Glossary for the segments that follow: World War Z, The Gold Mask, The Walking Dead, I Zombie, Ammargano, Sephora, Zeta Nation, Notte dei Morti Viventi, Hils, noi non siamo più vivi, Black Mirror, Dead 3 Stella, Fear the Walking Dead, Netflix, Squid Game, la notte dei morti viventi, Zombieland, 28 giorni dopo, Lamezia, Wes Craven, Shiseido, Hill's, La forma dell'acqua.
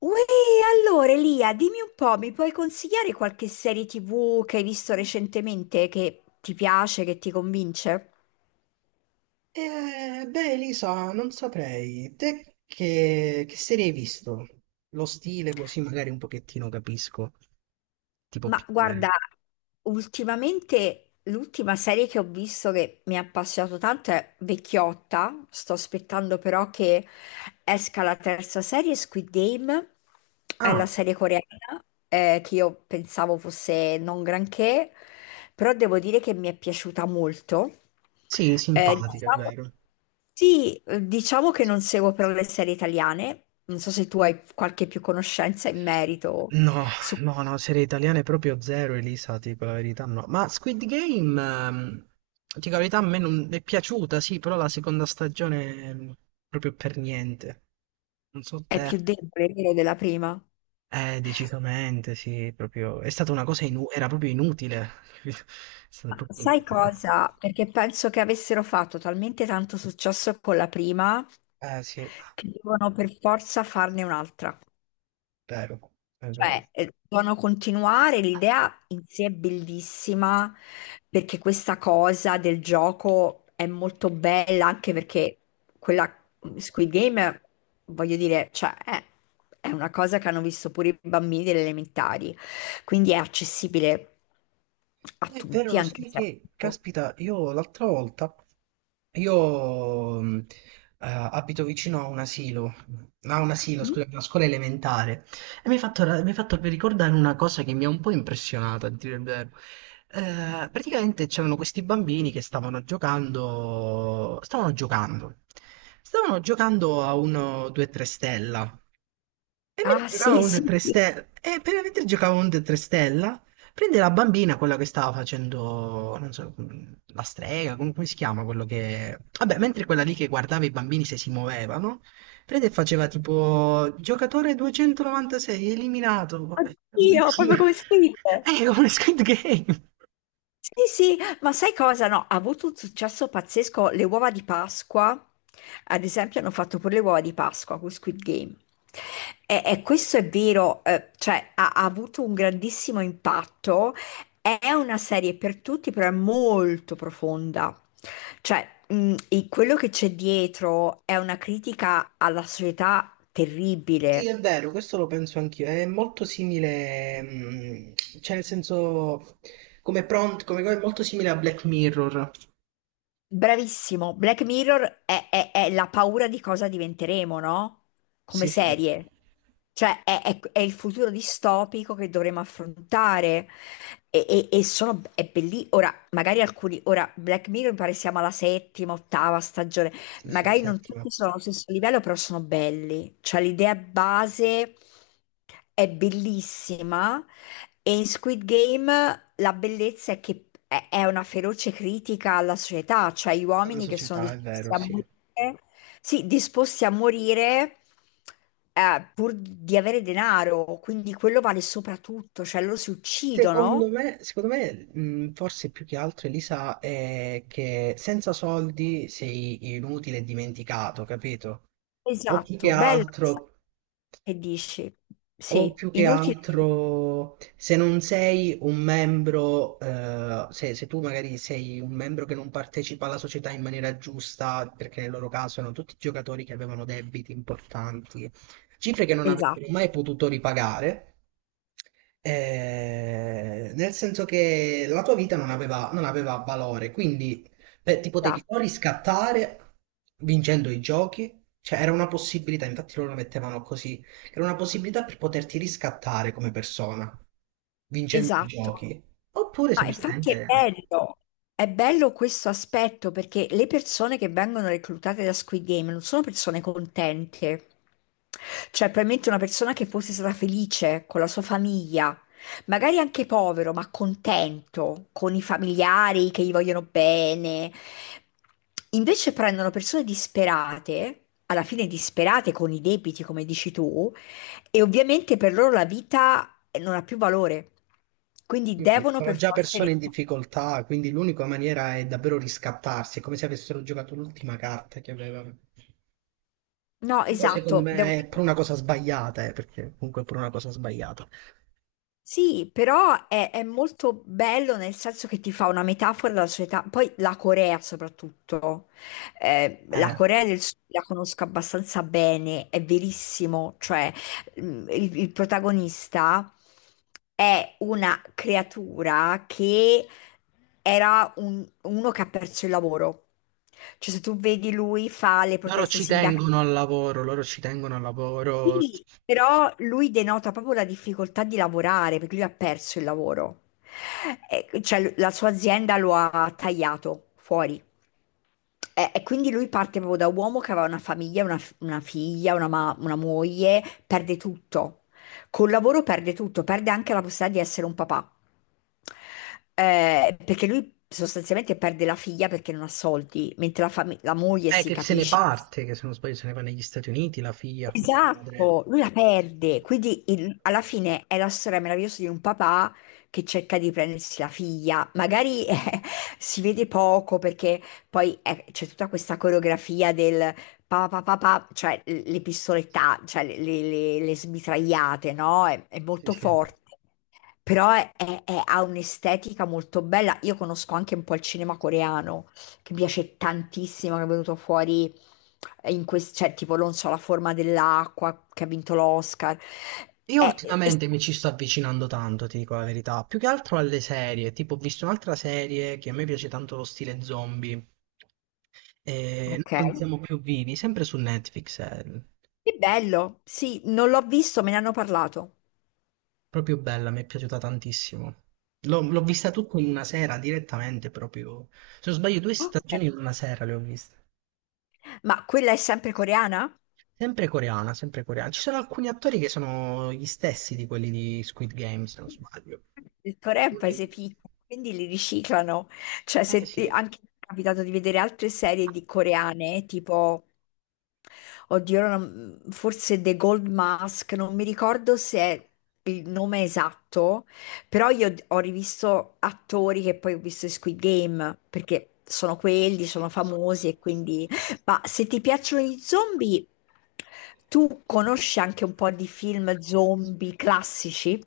Uè, allora Elia, dimmi un po', mi puoi consigliare qualche serie TV che hai visto recentemente che ti piace, che ti convince? Beh, Elisa, non saprei. Te che serie hai visto? Lo stile così magari un pochettino capisco. Tipo Ma più guarda, bene. ultimamente l'ultima serie che ho visto che mi ha appassionato tanto è Vecchiotta. Sto aspettando però che esca la terza serie, Squid Game, è Ah, la serie coreana che io pensavo fosse non granché, però devo dire che mi è piaciuta molto. sì, Eh, simpatica, è diciamo- vero. sì, diciamo che non seguo però le serie italiane, non so se tu hai qualche più conoscenza in merito. No, Su no, no, serie italiane proprio zero, Elisa, ti dico la verità, no. Ma Squid Game, ti dico la verità, a me non è piaciuta, sì, però la seconda stagione proprio per niente. Non so è te. più debole, vero, della prima. Decisamente, sì, proprio. È stata una cosa era proprio inutile. È stata Ma proprio sai inutile. cosa? Perché penso che avessero fatto talmente tanto successo con la prima Eh sì, è che devono per forza farne un'altra. vero, è vero. Cioè, devono continuare, l'idea in sé è bellissima perché questa cosa del gioco è molto bella anche perché quella Squid Game, voglio dire, è una cosa che hanno visto pure i bambini delle elementari, quindi è accessibile a È vero, tutti, lo anche sai se... che, caspita, io l'altra volta, io abito vicino a un asilo, Mhm. scusa, una scuola elementare, e mi hai fatto ricordare una cosa che mi ha un po' impressionato, a dire il vero. Praticamente c'erano questi bambini che stavano giocando a uno 2-3 stella, e mentre Ah, giocavamo sì, a un Dead sì, 3 sì. Stella, mentre giocavamo a un Dead 3 Stella, prende la bambina, quella che stava facendo, non so, la strega, come si chiama, quello che, vabbè, mentre quella lì che guardava i bambini se si muovevano, prende e faceva tipo, giocatore 296, eliminato, vabbè. Oddio, proprio come Squid. È come Squid Game. Sì, sì, ma sai cosa? No, ha avuto un successo pazzesco le uova di Pasqua. Ad esempio, hanno fatto pure le uova di Pasqua con Squid Game. E questo è vero, ha avuto un grandissimo impatto. È una serie per tutti, però è molto profonda. Cioè, e quello che c'è dietro è una critica alla società Sì, terribile. è vero, questo lo penso anch'io, è molto simile, cioè nel senso, come prompt, come cosa, è molto simile a Black Mirror. Bravissimo, Black Mirror è la paura di cosa diventeremo, no? Come Sì, sì, serie. È il futuro distopico che dovremo affrontare. È bellissimo. Ora, magari alcuni, ora, Black Mirror mi pare siamo alla settima, ottava stagione. sì, sì, Magari non settima. tutti sono allo stesso livello, però sono belli. Cioè, l'idea base è bellissima. E in Squid Game la bellezza è che è una feroce critica alla società, cioè gli Alla uomini che sono società, è disposti vero, a sì. morire, sì, disposti a morire pur di avere denaro, quindi quello vale soprattutto, cioè loro si Secondo uccidono. me, secondo me, forse più che altro Elisa è che senza soldi sei inutile e dimenticato, capito? O più che Esatto, bello altro. che dici. O Sì, più che inutile. altro, se non sei un membro, se tu magari sei un membro che non partecipa alla società in maniera giusta, perché nel loro caso erano tutti giocatori che avevano debiti importanti, cifre che non Esatto, avrebbero mai potuto ripagare, nel senso che la tua vita non aveva valore, quindi beh, ti potevi o esatto, riscattare vincendo i giochi, cioè era una possibilità, infatti loro lo mettevano così era una possibilità per poterti riscattare come persona, vincendo i esatto. giochi. Oppure Ma infatti semplicemente è bello questo aspetto perché le persone che vengono reclutate da Squid Game non sono persone contente. Cioè, probabilmente una persona che fosse stata felice con la sua famiglia, magari anche povero, ma contento con i familiari che gli vogliono bene. Invece prendono persone disperate, alla fine disperate con i debiti, come dici tu, e ovviamente per loro la vita non ha più valore, quindi sì, sì, devono sono per già forza... persone in difficoltà, quindi l'unica maniera è davvero riscattarsi, è come se avessero giocato l'ultima carta che avevano. No, E poi secondo esatto, devo... me è per una cosa sbagliata, perché comunque è per una cosa sbagliata. Sì, però è molto bello nel senso che ti fa una metafora della società, poi la Corea soprattutto, eh, la Eh, Corea del Sud la conosco abbastanza bene, è verissimo, cioè mm, il protagonista è una creatura che era uno che ha perso il lavoro, cioè se tu vedi lui fa le loro proteste ci sindacali. tengono al lavoro, loro ci tengono al lavoro. Sì, però lui denota proprio la difficoltà di lavorare perché lui ha perso il lavoro. E, cioè, la sua azienda lo ha tagliato fuori. E quindi lui parte proprio da uomo che aveva una famiglia, una figlia, una moglie, perde tutto. Col lavoro perde tutto, perde anche la possibilità di essere un papà. Perché lui sostanzialmente perde la figlia perché non ha soldi, mentre la moglie È si che se ne capisce. parte, che se non sbaglio se ne va negli Stati Uniti, la figlia, con la madre. Esatto, lui la perde, quindi alla fine è la storia meravigliosa di un papà che cerca di prendersi la figlia, magari si vede poco perché poi c'è tutta questa coreografia del papà papà, cioè le pistoletta, le smitragliate, no? È Sì, molto sì. forte. Però ha un'estetica molto bella. Io conosco anche un po' il cinema coreano, che mi piace tantissimo, che è venuto fuori in questo, cioè tipo, non so, La forma dell'acqua, che ha vinto l'Oscar. Io È- è- ultimamente mi ci sto avvicinando tanto, ti dico la verità, più che altro alle serie, tipo ho visto un'altra serie che a me piace tanto lo stile zombie, e noi ok, non siamo più vivi, sempre su Netflix, è che bello. Sì, non l'ho visto, me ne hanno parlato. proprio bella, mi è piaciuta tantissimo. L'ho vista tutta in una sera, direttamente proprio, se non sbaglio due Ok. stagioni in una sera le ho viste. Ma quella è sempre coreana? Sempre coreana, sempre coreana. Ci sono alcuni attori che sono gli stessi di quelli di Squid Game, se non sbaglio. Il Corea è un paese piccolo, quindi li riciclano. Cioè, Eh se sì. anche mi è capitato di vedere altre serie di coreane, tipo oddio, ora non- forse The Gold Mask, non mi ricordo se è il nome esatto, però io ho rivisto attori che poi ho visto in Squid Game, perché sono quelli, sono famosi e quindi... Ma se ti piacciono gli zombie, tu conosci anche un po' di film zombie classici?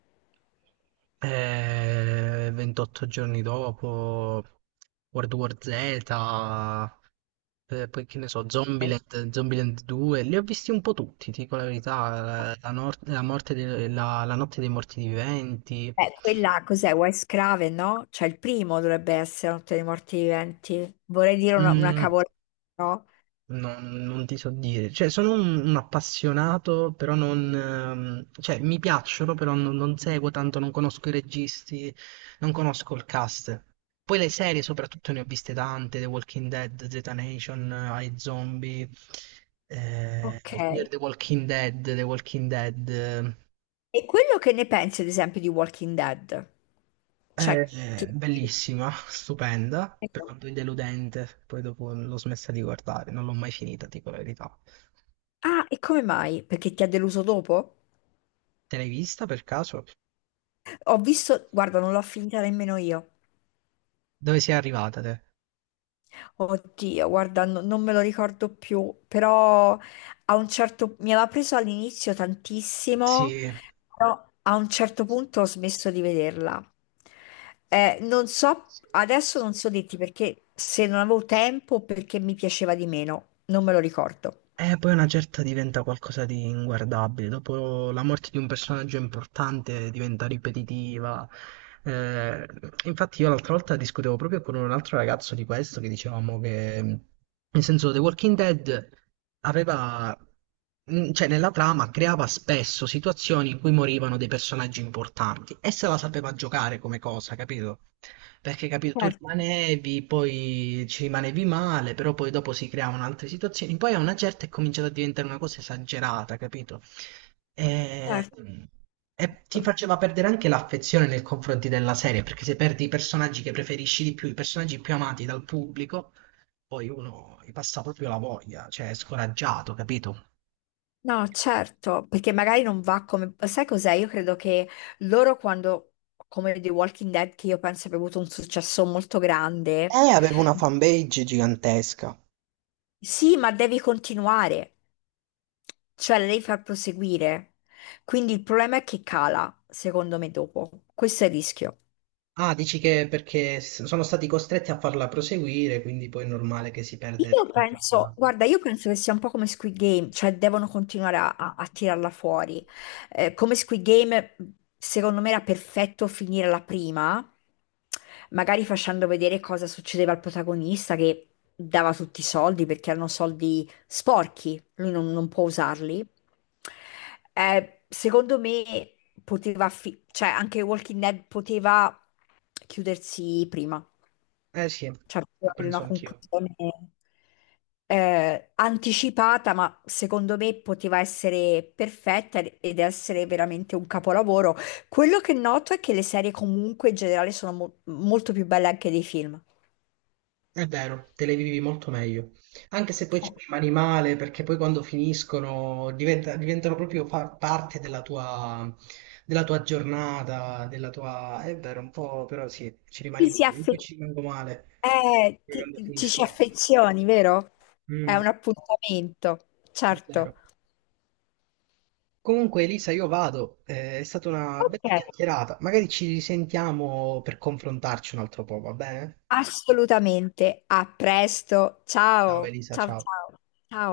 28 giorni dopo, World War Z, poi che ne so, Zombieland, Zombieland 2, li ho visti un po' tutti, ti dico la verità, la, nor- la morte de- la notte dei morti viventi. Quella cos'è? Wes Craven, no? Cioè il primo dovrebbe essere Notte dei Morti Viventi. Vorrei dire una Mm. cavolata, no? No, non ti so dire, cioè sono un appassionato, però non, cioè mi piacciono, però non seguo tanto, non conosco i registi, non conosco il cast. Poi le serie soprattutto ne ho viste tante, The Walking Dead, Zeta Nation, I Zombie, Fear Ok. the Walking Dead, The Walking Dead, E quello che ne pensi, ad esempio, di Walking Dead? Cioè, ti... bellissima, stupenda, però poi deludente, poi dopo l'ho smessa di guardare, non l'ho mai finita, dico la verità. Ah, e come mai? Perché ti ha deluso dopo? Te l'hai vista per caso? Ho visto, guarda, non l'ho finita nemmeno io. Dove sei arrivata te? Oddio, guarda, non me lo ricordo più, però a un certo mi aveva preso all'inizio tantissimo, Sì, però a un certo punto ho smesso di vederla. Non so, adesso non so dirti perché se non avevo tempo o perché mi piaceva di meno, non me lo ricordo. e poi una certa diventa qualcosa di inguardabile. Dopo la morte di un personaggio importante diventa ripetitiva. Eh, infatti io l'altra volta discutevo proprio con un altro ragazzo di questo che dicevamo che, nel senso, The Walking Dead aveva cioè nella trama creava spesso situazioni in cui morivano dei personaggi importanti e se la sapeva giocare come cosa, capito? Perché capito, tu Certo, rimanevi, poi ci rimanevi male, però poi dopo si creavano altre situazioni, poi a una certa è cominciata a diventare una cosa esagerata, capito? E, certo. e ti faceva perdere anche l'affezione nei confronti della serie, perché se perdi i personaggi che preferisci di più, i personaggi più amati dal pubblico, poi uno gli passa proprio la voglia, cioè è scoraggiato, capito? No, certo, perché magari non va come... Sai cos'è? Io credo che loro quando, come The Walking Dead, che io penso abbia avuto un successo molto grande, Aveva una fanpage gigantesca. sì, ma devi continuare, cioè la devi far proseguire. Quindi il problema è che cala, secondo me, dopo. Questo è il rischio. Ah, dici che perché sono stati costretti a farla proseguire, quindi poi è normale che si perde il Io penso, significato. guarda, io penso che sia un po' come Squid Game, cioè devono continuare a tirarla fuori. Come Squid Game, secondo me era perfetto finire la prima, magari facendo vedere cosa succedeva al protagonista che dava tutti i soldi perché erano soldi sporchi, lui non, non può usarli. Secondo me cioè anche Walking Dead poteva chiudersi prima Eh sì, cioè lo per penso una anch'io. conclusione anticipata, ma secondo me poteva essere perfetta ed essere veramente un capolavoro. Quello che noto è che le serie comunque in generale sono molto più belle anche dei film. È vero, te le vivi molto meglio. Anche se poi ci rimani male, perché poi quando finiscono diventano proprio parte della tua, giornata, della tua. È vero, un po', però sì, ci Ti rimani si male. Io poi affe- ci rimango male eh, poi quando ci si finiscono. affezioni, vero? È Mm, un appuntamento, è certo. vero. Comunque, Elisa, io vado. È stata una Ok, bella chiacchierata. Magari ci risentiamo per confrontarci un altro po', va bene? assolutamente. A presto. Ciao, Ciao, Elisa, ciao, ciao. ciao. Ciao.